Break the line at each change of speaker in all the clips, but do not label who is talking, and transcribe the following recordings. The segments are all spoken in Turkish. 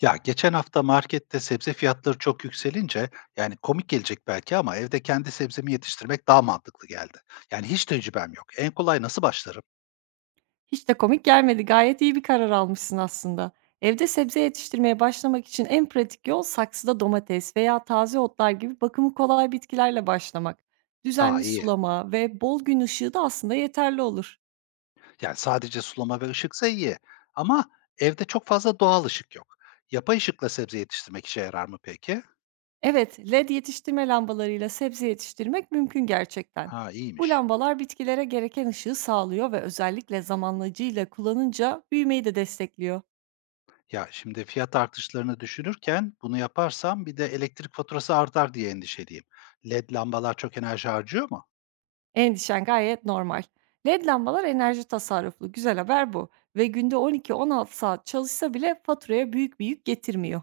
Ya geçen hafta markette sebze fiyatları çok yükselince yani komik gelecek belki ama evde kendi sebzemi yetiştirmek daha mantıklı geldi. Yani hiç tecrübem yok. En kolay nasıl başlarım?
Hiç de komik gelmedi. Gayet iyi bir karar almışsın aslında. Evde sebze yetiştirmeye başlamak için en pratik yol saksıda domates veya taze otlar gibi bakımı kolay bitkilerle başlamak.
Aa,
Düzenli
iyi.
sulama ve bol gün ışığı da aslında yeterli olur.
Yani sadece sulama ve ışıksa iyi. Ama evde çok fazla doğal ışık yok. Yapay ışıkla sebze yetiştirmek işe yarar mı peki?
Evet, LED yetiştirme lambalarıyla sebze yetiştirmek mümkün gerçekten.
Ha,
Bu
iyiymiş.
lambalar bitkilere gereken ışığı sağlıyor ve özellikle zamanlayıcı ile kullanınca büyümeyi de destekliyor.
Ya şimdi fiyat artışlarını düşünürken bunu yaparsam bir de elektrik faturası artar diye endişeliyim. LED lambalar çok enerji harcıyor mu?
Endişen gayet normal. LED lambalar enerji tasarruflu. Güzel haber bu. Ve günde 12-16 saat çalışsa bile faturaya büyük bir yük getirmiyor.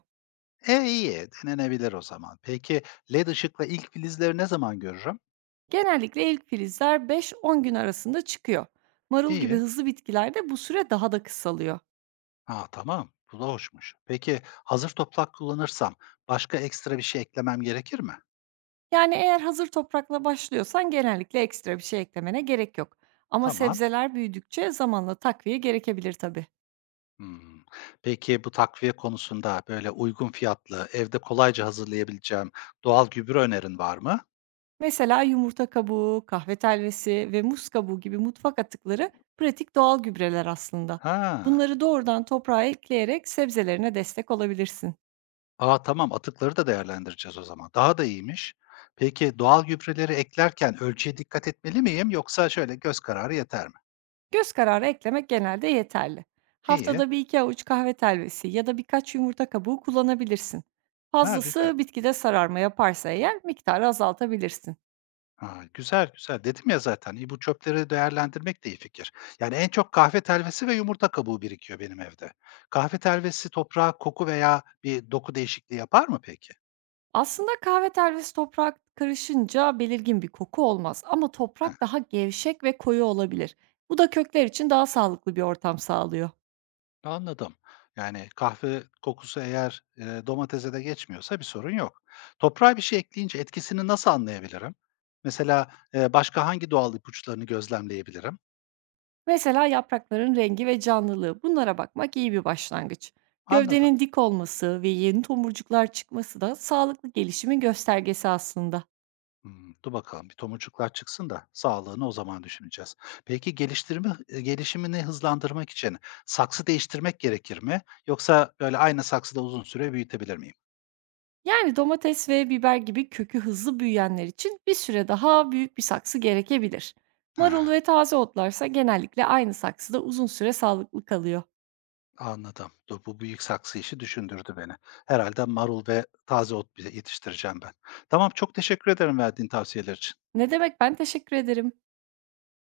E, iyi, denenebilir o zaman. Peki led ışıkla ilk filizleri ne zaman görürüm?
Genellikle ilk filizler 5-10 gün arasında çıkıyor. Marul gibi
İyi.
hızlı bitkilerde bu süre daha da kısalıyor.
Ha, tamam. Bu da hoşmuş. Peki hazır toprak kullanırsam başka ekstra bir şey eklemem gerekir mi?
Yani eğer hazır toprakla başlıyorsan genellikle ekstra bir şey eklemene gerek yok. Ama
Tamam.
sebzeler büyüdükçe zamanla takviye gerekebilir tabii.
Hmm. Peki bu takviye konusunda böyle uygun fiyatlı, evde kolayca hazırlayabileceğim doğal gübre önerin var mı?
Mesela yumurta kabuğu, kahve telvesi ve muz kabuğu gibi mutfak atıkları pratik doğal gübreler aslında.
Ha.
Bunları doğrudan toprağa ekleyerek sebzelerine destek olabilirsin.
Aa, tamam, atıkları da değerlendireceğiz o zaman. Daha da iyiymiş. Peki doğal gübreleri eklerken ölçüye dikkat etmeli miyim yoksa şöyle göz kararı yeter mi?
Göz kararı eklemek genelde yeterli.
İyi.
Haftada bir iki avuç kahve telvesi ya da birkaç yumurta kabuğu kullanabilirsin.
Ha, güzel.
Fazlası bitkide sararma yaparsa eğer miktarı azaltabilirsin.
Ha, güzel, güzel. Dedim ya zaten, bu çöpleri değerlendirmek de iyi fikir. Yani en çok kahve telvesi ve yumurta kabuğu birikiyor benim evde. Kahve telvesi toprağa koku veya bir doku değişikliği yapar mı peki?
Aslında kahve telvesi toprak karışınca belirgin bir koku olmaz ama
Heh,
toprak daha gevşek ve koyu olabilir. Bu da kökler için daha sağlıklı bir ortam sağlıyor.
anladım. Yani kahve kokusu eğer, domatese de geçmiyorsa bir sorun yok. Toprağa bir şey ekleyince etkisini nasıl anlayabilirim? Mesela, başka hangi doğal ipuçlarını gözlemleyebilirim?
Mesela yaprakların rengi ve canlılığı bunlara bakmak iyi bir başlangıç.
Anladım.
Gövdenin dik olması ve yeni tomurcuklar çıkması da sağlıklı gelişimin göstergesi aslında.
Hımm, dur bakalım, bir tomurcuklar çıksın da sağlığını o zaman düşüneceğiz. Peki geliştirme gelişimini hızlandırmak için saksı değiştirmek gerekir mi yoksa böyle aynı saksıda uzun süre büyütebilir miyim?
Yani domates ve biber gibi kökü hızlı büyüyenler için bir süre daha büyük bir saksı gerekebilir. Marul
Ha,
ve taze otlarsa genellikle aynı saksıda uzun süre sağlıklı kalıyor.
anladım. Dur, bu büyük saksı işi düşündürdü beni. Herhalde marul ve taze ot bile yetiştireceğim ben. Tamam, çok teşekkür ederim verdiğin tavsiyeler için.
Ne demek, ben teşekkür ederim.